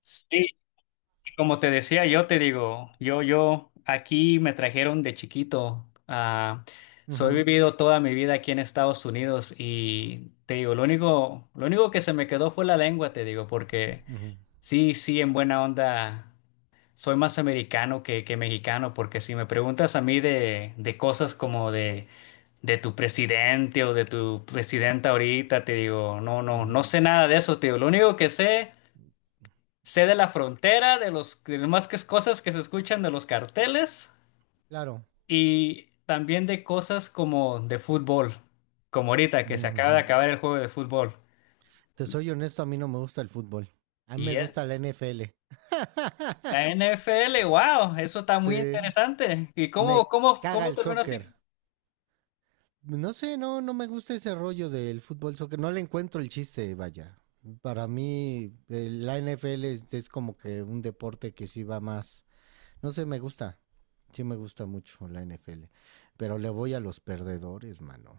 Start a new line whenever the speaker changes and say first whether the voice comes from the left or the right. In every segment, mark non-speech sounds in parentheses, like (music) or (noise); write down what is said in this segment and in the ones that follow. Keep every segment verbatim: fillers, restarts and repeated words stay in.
left: Sí, como te decía, yo te digo, yo, yo, aquí me trajeron de chiquito. Ah, soy
right: Ujú,
left: vivido toda mi vida aquí en Estados Unidos y te digo, lo único, lo único que se me quedó fue la lengua, te digo, porque
right: ujú,
left: sí, sí, en buena onda, soy más americano que, que mexicano, porque si me preguntas a mí de, de cosas como de, de tu presidente o de tu presidenta ahorita, te digo, no, no,
right: ujú.
left: no sé nada de eso, te digo, lo único que sé sé de la frontera, de los de las más que cosas que se escuchan de los carteles
right: Claro.
left: y también de cosas como de fútbol, como ahorita que se acaba de
right: Ujú.
left: acabar el juego de fútbol.
right: Te soy honesto, a mí no me gusta el fútbol. A mí me
left: Y
right: gusta
left: eh,
right: la N F L.
left: la N F L, wow, eso está muy
right: Sí.
left: interesante. ¿Y cómo,
right: Me
left: cómo,
right: caga
left: cómo
right: el
left: terminó así?
right: soccer. No sé, no, no me gusta ese rollo del fútbol soccer. No le encuentro el chiste, vaya. Para mí, eh, la N F L es, es como que un deporte que sí va más. No sé, me gusta. Sí me gusta mucho la N F L. Pero le voy a los perdedores, mano.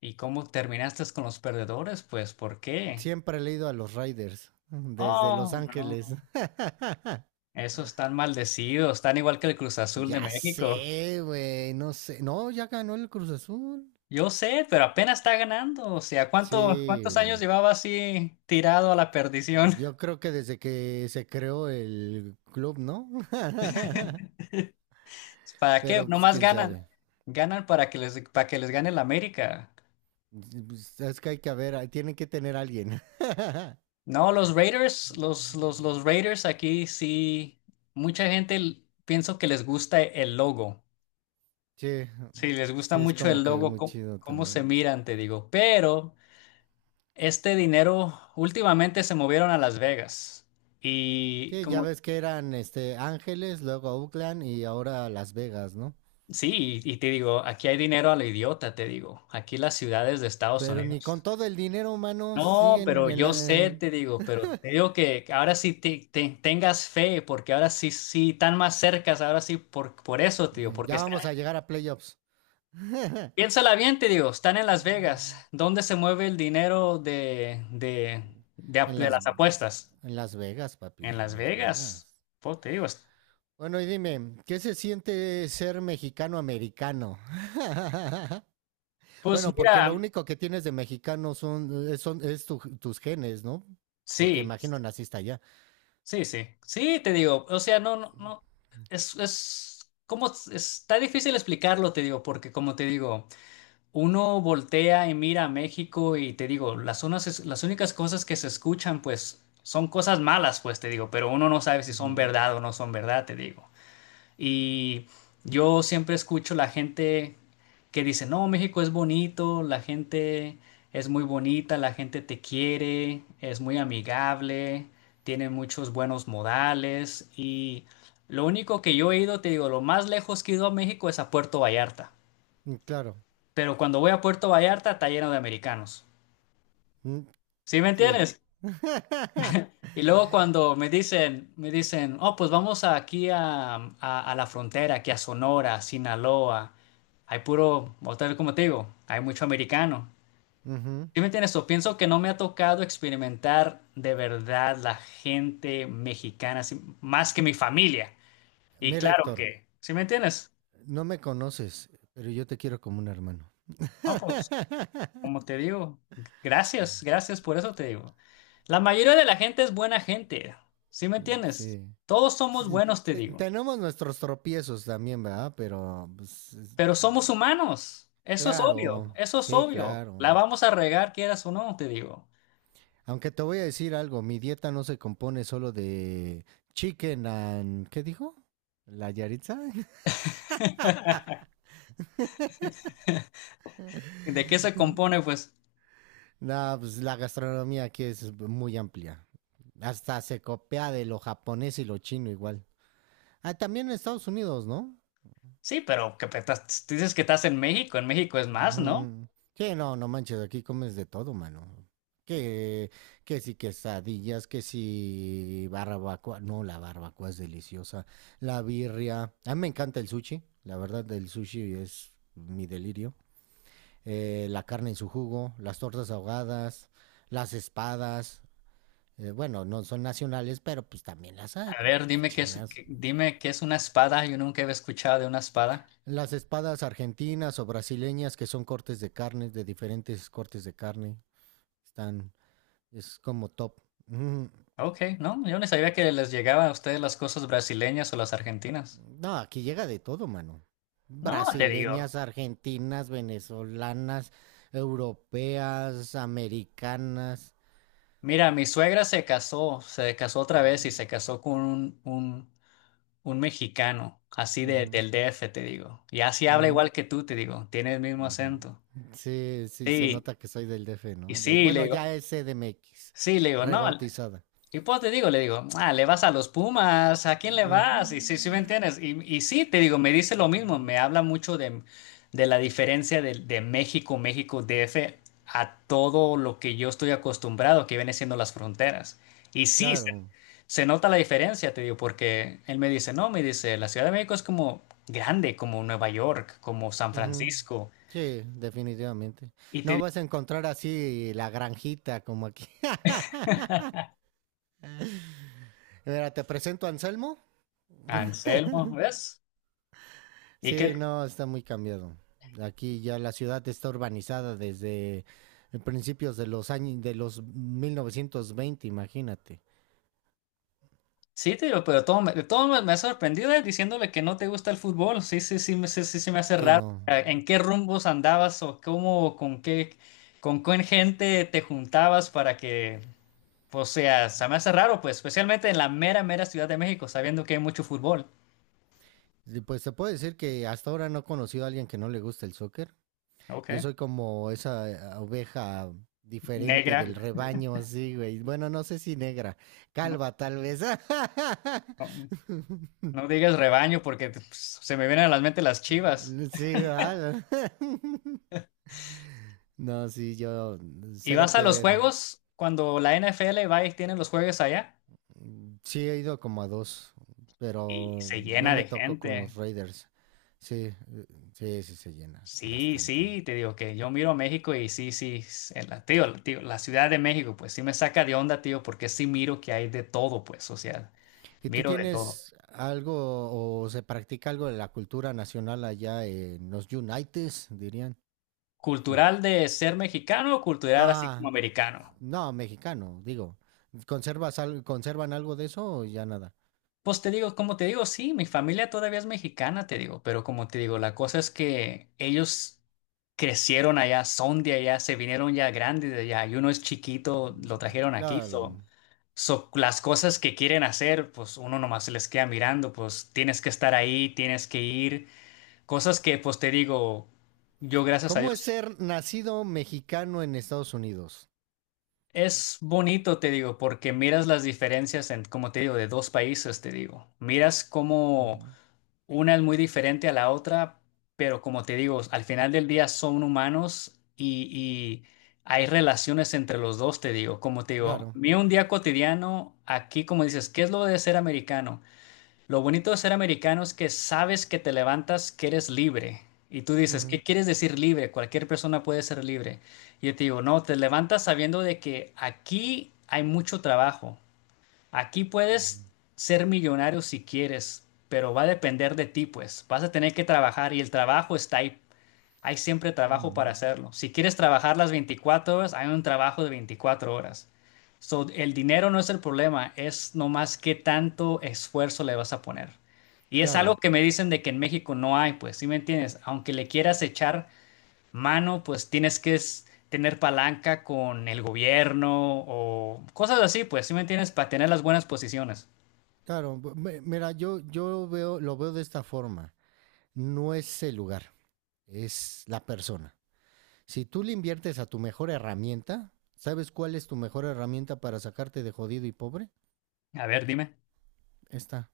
left: ¿Y cómo terminaste con los perdedores? Pues, ¿por qué?
right: Siempre le he ido a los Raiders, desde Los
left: Oh,
right: Ángeles.
left: no.
right: (laughs)
left: Esos están maldecidos, están igual que el Cruz Azul de
right: ya
left: México.
right: sé, güey, no sé. No, ya ganó el Cruz Azul.
left: Yo sé, pero apenas está ganando. O sea, ¿cuánto,
right: Sí,
left: ¿cuántos años
right: güey.
left: llevaba así tirado a la perdición?
right: Yo
left: (laughs)
right: creo que desde que se creó el club, ¿no? (laughs)
left: ¿Para qué?
right: Pero pues
left: Nomás
right: quién
left: ganan.
right: sabe.
left: Ganan para que les, para que les gane el América.
right: Pues, Es que hay que haber, tienen que tener a alguien. (laughs)
left: No, los Raiders, los, los, los Raiders aquí sí, mucha gente l- pienso que les gusta el logo.
right: Sí,
left: Sí, les gusta
right: sí, es
left: mucho
right: como
left: el
right: que
left: logo,
right: muy
left: có-
right: chido
left: cómo se
right: también.
left: miran, te digo. Pero este dinero últimamente se movieron a Las Vegas. Y
right: Sí, ya
left: como
right: ves que eran este Ángeles, luego Oakland y ahora Las Vegas, ¿no?
left: sí, y, y te digo, aquí hay dinero a lo idiota, te digo. Aquí las ciudades de Estados
right: Pero ni con
left: Unidos.
right: todo el dinero humano
left: No, pero
right: siguen en
left: yo
right: la.
left: sé,
right: en-
left: te digo, pero te digo que ahora sí te, te- tengas fe, porque ahora sí, sí, están más cercas, ahora sí, por, por eso, te digo,
right: eh,
left: porque
right: Ya
left: están,
right: vamos a llegar a playoffs. (laughs) en
left: piénsala bien, te digo, están en Las Vegas. ¿Dónde se mueve el dinero de, de, de, ap- de
right: las.
left: las apuestas?
right: En Las Vegas, papi.
left: En
right: En
left: Las
right: Las
left: Vegas.
right: Vegas.
left: Pues te digo, es-
right: Bueno, y dime, ¿qué se siente ser mexicano-americano? (laughs)
left: pues
right: bueno, porque
left: mira,
right: lo único que tienes de mexicano son, es son, es tu- tus genes, ¿no? Porque
left: sí.
right: imagino naciste allá.
left: Sí, sí, sí, te digo, o sea, no, no, no, es, es, como, es- está difícil explicarlo, te digo, porque como te digo, uno voltea y mira a México y te digo, las unas, es- las únicas cosas que se escuchan, pues, son cosas malas, pues, te digo, pero uno no sabe si son
right: Ujú.
left: verdad o no son verdad, te digo. Y yo siempre escucho la gente que dice, no, México es bonito, la gente es muy bonita, la gente te quiere, es muy amigable, tiene muchos buenos modales. Y lo único que yo he ido, te digo, lo más lejos que he ido a México es a Puerto Vallarta.
right: Mm, Claro.
left: Pero cuando voy a Puerto Vallarta está lleno de americanos.
right: Mm,
left: ¿Sí me
right: Sí.
left: entiendes?
right: (laughs)
left: Y luego cuando me dicen, me dicen, oh, pues vamos aquí a, a- a la frontera, aquí a Sonora, Sinaloa. Hay puro, otra vez como te digo, hay mucho americano.
right: Ujú.
left: ¿Sí me entiendes? O pienso que no me ha tocado experimentar de verdad la gente mexicana, así, más que mi familia. Y
right: Mira,
left: claro
right: Héctor.
left: que, ¿sí me entiendes?
right: No me conoces, pero yo te quiero como un hermano.
left: No, pues,
right: (laughs)
left: como te digo, gracias, gracias por eso te digo. La mayoría de la gente es buena gente, ¿sí me entiendes?
right: sí.
left: Todos somos
right: Sí,
left: buenos, te
right: te-
left: digo.
right: tenemos nuestros tropiezos también, ¿verdad? Pero, pues, es-
left: Pero somos humanos, eso es
right: Claro,
left: obvio, eso es
right: sí,
left: obvio.
right: claro.
left: La vamos a regar, quieras o no, te digo.
right: Aunque te voy a decir algo, mi dieta no se compone solo de chicken and... ¿Qué dijo? ¿La Yaritza?
left: ¿Y de qué se
right: (laughs)
left: compone? Pues
right: no, pues la gastronomía aquí es muy amplia. Hasta se copia de lo japonés y lo chino igual. Ah, también en Estados Unidos, ¿no?
left: sí, pero que pe- estás- dices que estás en México, en México es más, ¿no?
right: Ujú. Sí, no, no manches, aquí comes de todo, mano. Que, que si quesadillas, que si barbacoa. No, la barbacoa es deliciosa. La birria. A mí me encanta el sushi. La verdad, el sushi es mi delirio. Eh, la carne en su jugo, las tortas ahogadas, las espadas. Eh, bueno, no son nacionales, pero pues también las hay.
left: A
right: Pues,
left: ver,
right: qué
left: dime qué es,
right: chingas.
left: qué- dime qué es una espada, yo nunca había escuchado de una espada.
right: Las espadas argentinas o brasileñas, que son cortes de carne, de diferentes cortes de carne. Están Es como top. Mm.
left: Ok, no, yo no sabía que les llegaban a ustedes las cosas brasileñas o las argentinas.
right: No, aquí llega de todo, mano.
left: No, te digo.
right: Brasileñas, argentinas, venezolanas, europeas, americanas.
left: Mira, mi suegra se casó, se casó otra vez
right: Ujú,
left: y se casó con un, un Un mexicano, así de, del D F, te digo. Y así habla
right: ujú,
left: igual que tú, te digo. Tiene el mismo
right: ujú,
left: acento.
right: ujú. Sí, sí, se
left: Sí,
right: nota que soy del D F,
left: y
right: ¿no? De-
left: sí, le
right: bueno,
left: digo,
right: ya es C D M X,
left: sí, le digo, no.
right: rebautizada.
left: Y pues te digo, le digo, ah, le vas a los Pumas, ¿a quién le
right: Ujú.
left: vas? Y sí, sí, ¿me entiendes? Y, y sí, te digo, me dice lo mismo, me habla mucho de, de la diferencia de, de México, México, D F, a todo lo que yo estoy acostumbrado, que viene siendo las fronteras. Y sí,
right: Claro.
left: se nota la diferencia, te digo, porque él me dice, no, me dice, la Ciudad de México es como grande, como Nueva York, como San
right: ujú.
left: Francisco.
right: Sí, definitivamente.
left: Y te
right: No
left: digo,
right: vas a encontrar así la granjita como aquí. (laughs) Mira, te presento a Anselmo.
left: Anselmo, ¿ves? Y
right: Sí,
left: que,
right: no, está muy cambiado. Aquí ya la ciudad está urbanizada desde principios de los años de los mil novecientos veinte. imagínate.
left: sí, te digo, pero todo me, de todo me, me ha sorprendido eh, diciéndole que no te gusta el fútbol. Sí, sí, sí, me- sí, sí, sí me hace
right: Sí,
left: raro.
right: no.
left: Eh, ¿En qué rumbos andabas o cómo, con qué, con qué gente te juntabas para que, o sea, se me hace raro, pues, especialmente en la mera, mera Ciudad de México, sabiendo que hay mucho fútbol.
right: Y Pues se puede decir que hasta ahora no he conocido a alguien que no le guste el soccer.
left: Ok.
right: Yo soy como esa eh, oveja diferente
left: Negra.
right: del rebaño, así, güey. Bueno, no sé si negra,
left: No,
right: calva tal vez. (laughs)
left: no. No digas rebaño porque pues, se me vienen a la mente las Chivas.
right: Sí, ¿verdad? (laughs) No, sí, yo
left: Y
right: cero
left: vas a
right: que
left: los
right: ver.
left: juegos cuando la N F L va y tiene los juegos allá
right: Mm, Sí, he ido como a dos,
left: y
right: pero
left: se
right: no
left: llena
right: me
left: de
right: tocó con los
left: gente.
right: Raiders. Sí, eh, sí, sí se llena
left: Sí,
right: bastante.
left: sí, te digo que yo miro México y sí, sí, s- en la, tío, tío, la Ciudad de México, pues sí me saca de onda, tío, porque sí miro que hay de todo, pues, o sea,
right: ¿Y tú
left: miro de todo.
right: tienes algo o se practica algo de la cultura nacional allá en los Unites, dirían? Hmm.
left: Cultural de ser mexicano, cultural así como
right: Ah,
left: americano.
right: no, mexicano, digo. ¿Conservas al- conservan algo de eso o ya nada?
left: Pues te digo, como te digo, sí, mi familia todavía es mexicana, te digo, pero como te digo, la cosa es que ellos crecieron allá, son de allá, se vinieron ya grandes de allá, y uno es chiquito, lo trajeron aquí,
right: Claro.
left: so, so las cosas que quieren hacer, pues uno nomás se les queda mirando, pues tienes que estar ahí, tienes que ir, cosas que pues te digo, yo gracias a
right: ¿Cómo es
left: Dios,
right: ser nacido mexicano en Estados Unidos?
left: es bonito, te digo, porque miras las diferencias en, como te digo, de dos países, te digo, miras cómo
right: Ujú.
left: una es muy diferente a la otra, pero como te digo, al final del día son humanos y, y hay relaciones entre los dos, te digo. Como te digo,
right: Claro.
left: mira un día cotidiano, aquí como dices, ¿qué es lo de ser americano? Lo bonito de ser americano es que sabes que te levantas, que eres libre. Y tú dices,
right: Ujú.
left: ¿qué quieres decir libre? Cualquier persona puede ser libre. Y yo te digo, no, te levantas sabiendo de que aquí hay mucho trabajo. Aquí
right: Ujú.
left: puedes ser millonario si quieres, pero va a depender de ti, pues. Vas a tener que trabajar y el trabajo está ahí. Hay siempre trabajo para
right: Ujú.
left: hacerlo. Si quieres trabajar las veinticuatro horas, hay un trabajo de veinticuatro horas. So, el dinero no es el problema, es nomás qué tanto esfuerzo le vas a poner. Y es algo
right: Claro.
left: que me dicen de que en México no hay, pues, ¿sí me entiendes? Aunque le quieras echar mano, pues tienes que es- tener palanca con el gobierno o cosas así, pues, ¿sí me entiendes? Para tener las buenas posiciones.
right: Claro, bu- me- mira, yo, yo veo, lo veo de esta forma. No es el lugar, es la persona. Si tú le inviertes a tu mejor herramienta, ¿sabes cuál es tu mejor herramienta para sacarte de jodido y pobre?
left: A ver, dime.
right: Esta.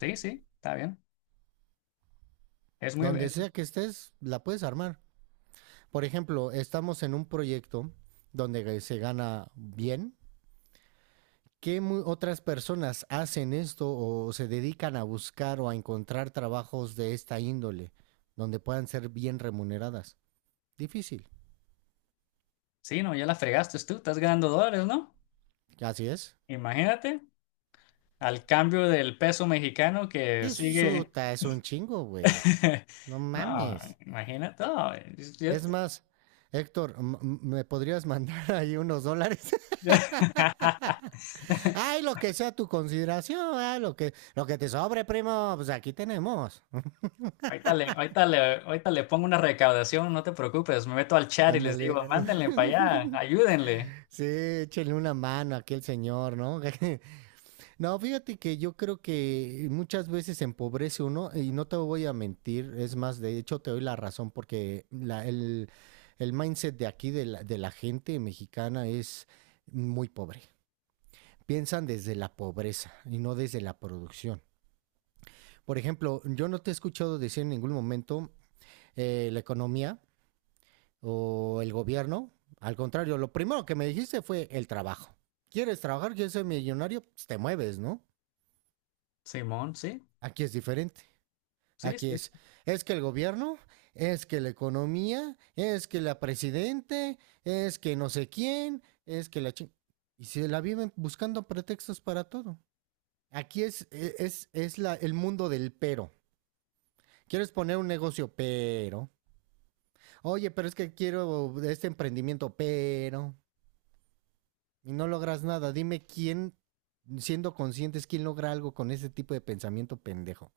left: Sí, sí, está bien. Es muy...
right: Donde
left: es-
right: sea que estés, la puedes armar. Por ejemplo, estamos en un proyecto donde se gana bien. ¿Qué mu- otras personas hacen esto o se dedican a buscar o a encontrar trabajos de esta índole donde puedan ser bien remuneradas? Difícil.
left: Sí, no, ya la fregaste tú, estás ganando dólares, ¿no?
right: Así es.
left: Imagínate, al cambio del peso mexicano que
right: Es
left: sigue...
right: suta, es un chingo, güey.
left: (laughs)
right: No
left: No,
right: mames.
left: imagínate. No, es- yo-
right: Es más, Héctor, m- m- ¿me podrías (laughs) mandar ahí unos dólares? (laughs)
left: yo-
right: Ay, lo que sea tu consideración, ay, lo que, lo que te sobre, primo, pues aquí tenemos.
left: Ahorita le, ahorita le- ahorita le pongo una recaudación, no te preocupes, me meto al chat y les
right: Ándale.
left: digo, mándenle para allá,
right: (laughs)
left: ayúdenle.
right: Sí, échenle una mano aquí al señor, ¿no? (laughs) No, fíjate que yo creo que muchas veces empobrece uno y no te voy a mentir, es más, de hecho te doy la razón porque la- el, el mindset de aquí de la, de la gente mexicana es muy pobre. Piensan desde la pobreza y no desde la producción. Por ejemplo, yo no te he escuchado decir en ningún momento eh, la economía o el gobierno. Al contrario, lo primero que me dijiste fue el trabajo. ¿Quieres trabajar? ¿Quieres ser millonario? Pues te mueves, ¿no?
left: Simón, sí,
right: Aquí es diferente.
left: sí,
right: Aquí es.
left: sí.
right: Es que el gobierno, es que la economía, es que la presidente, es que no sé quién, es que la ching... Y se la viven buscando pretextos para todo. Aquí es, e-, es, es la, el mundo del pero. Quieres poner un negocio, pero. Oye, pero es que quiero este emprendimiento, pero. Y no logras nada. Dime quién, siendo conscientes, quién logra algo con ese tipo de pensamiento pendejo.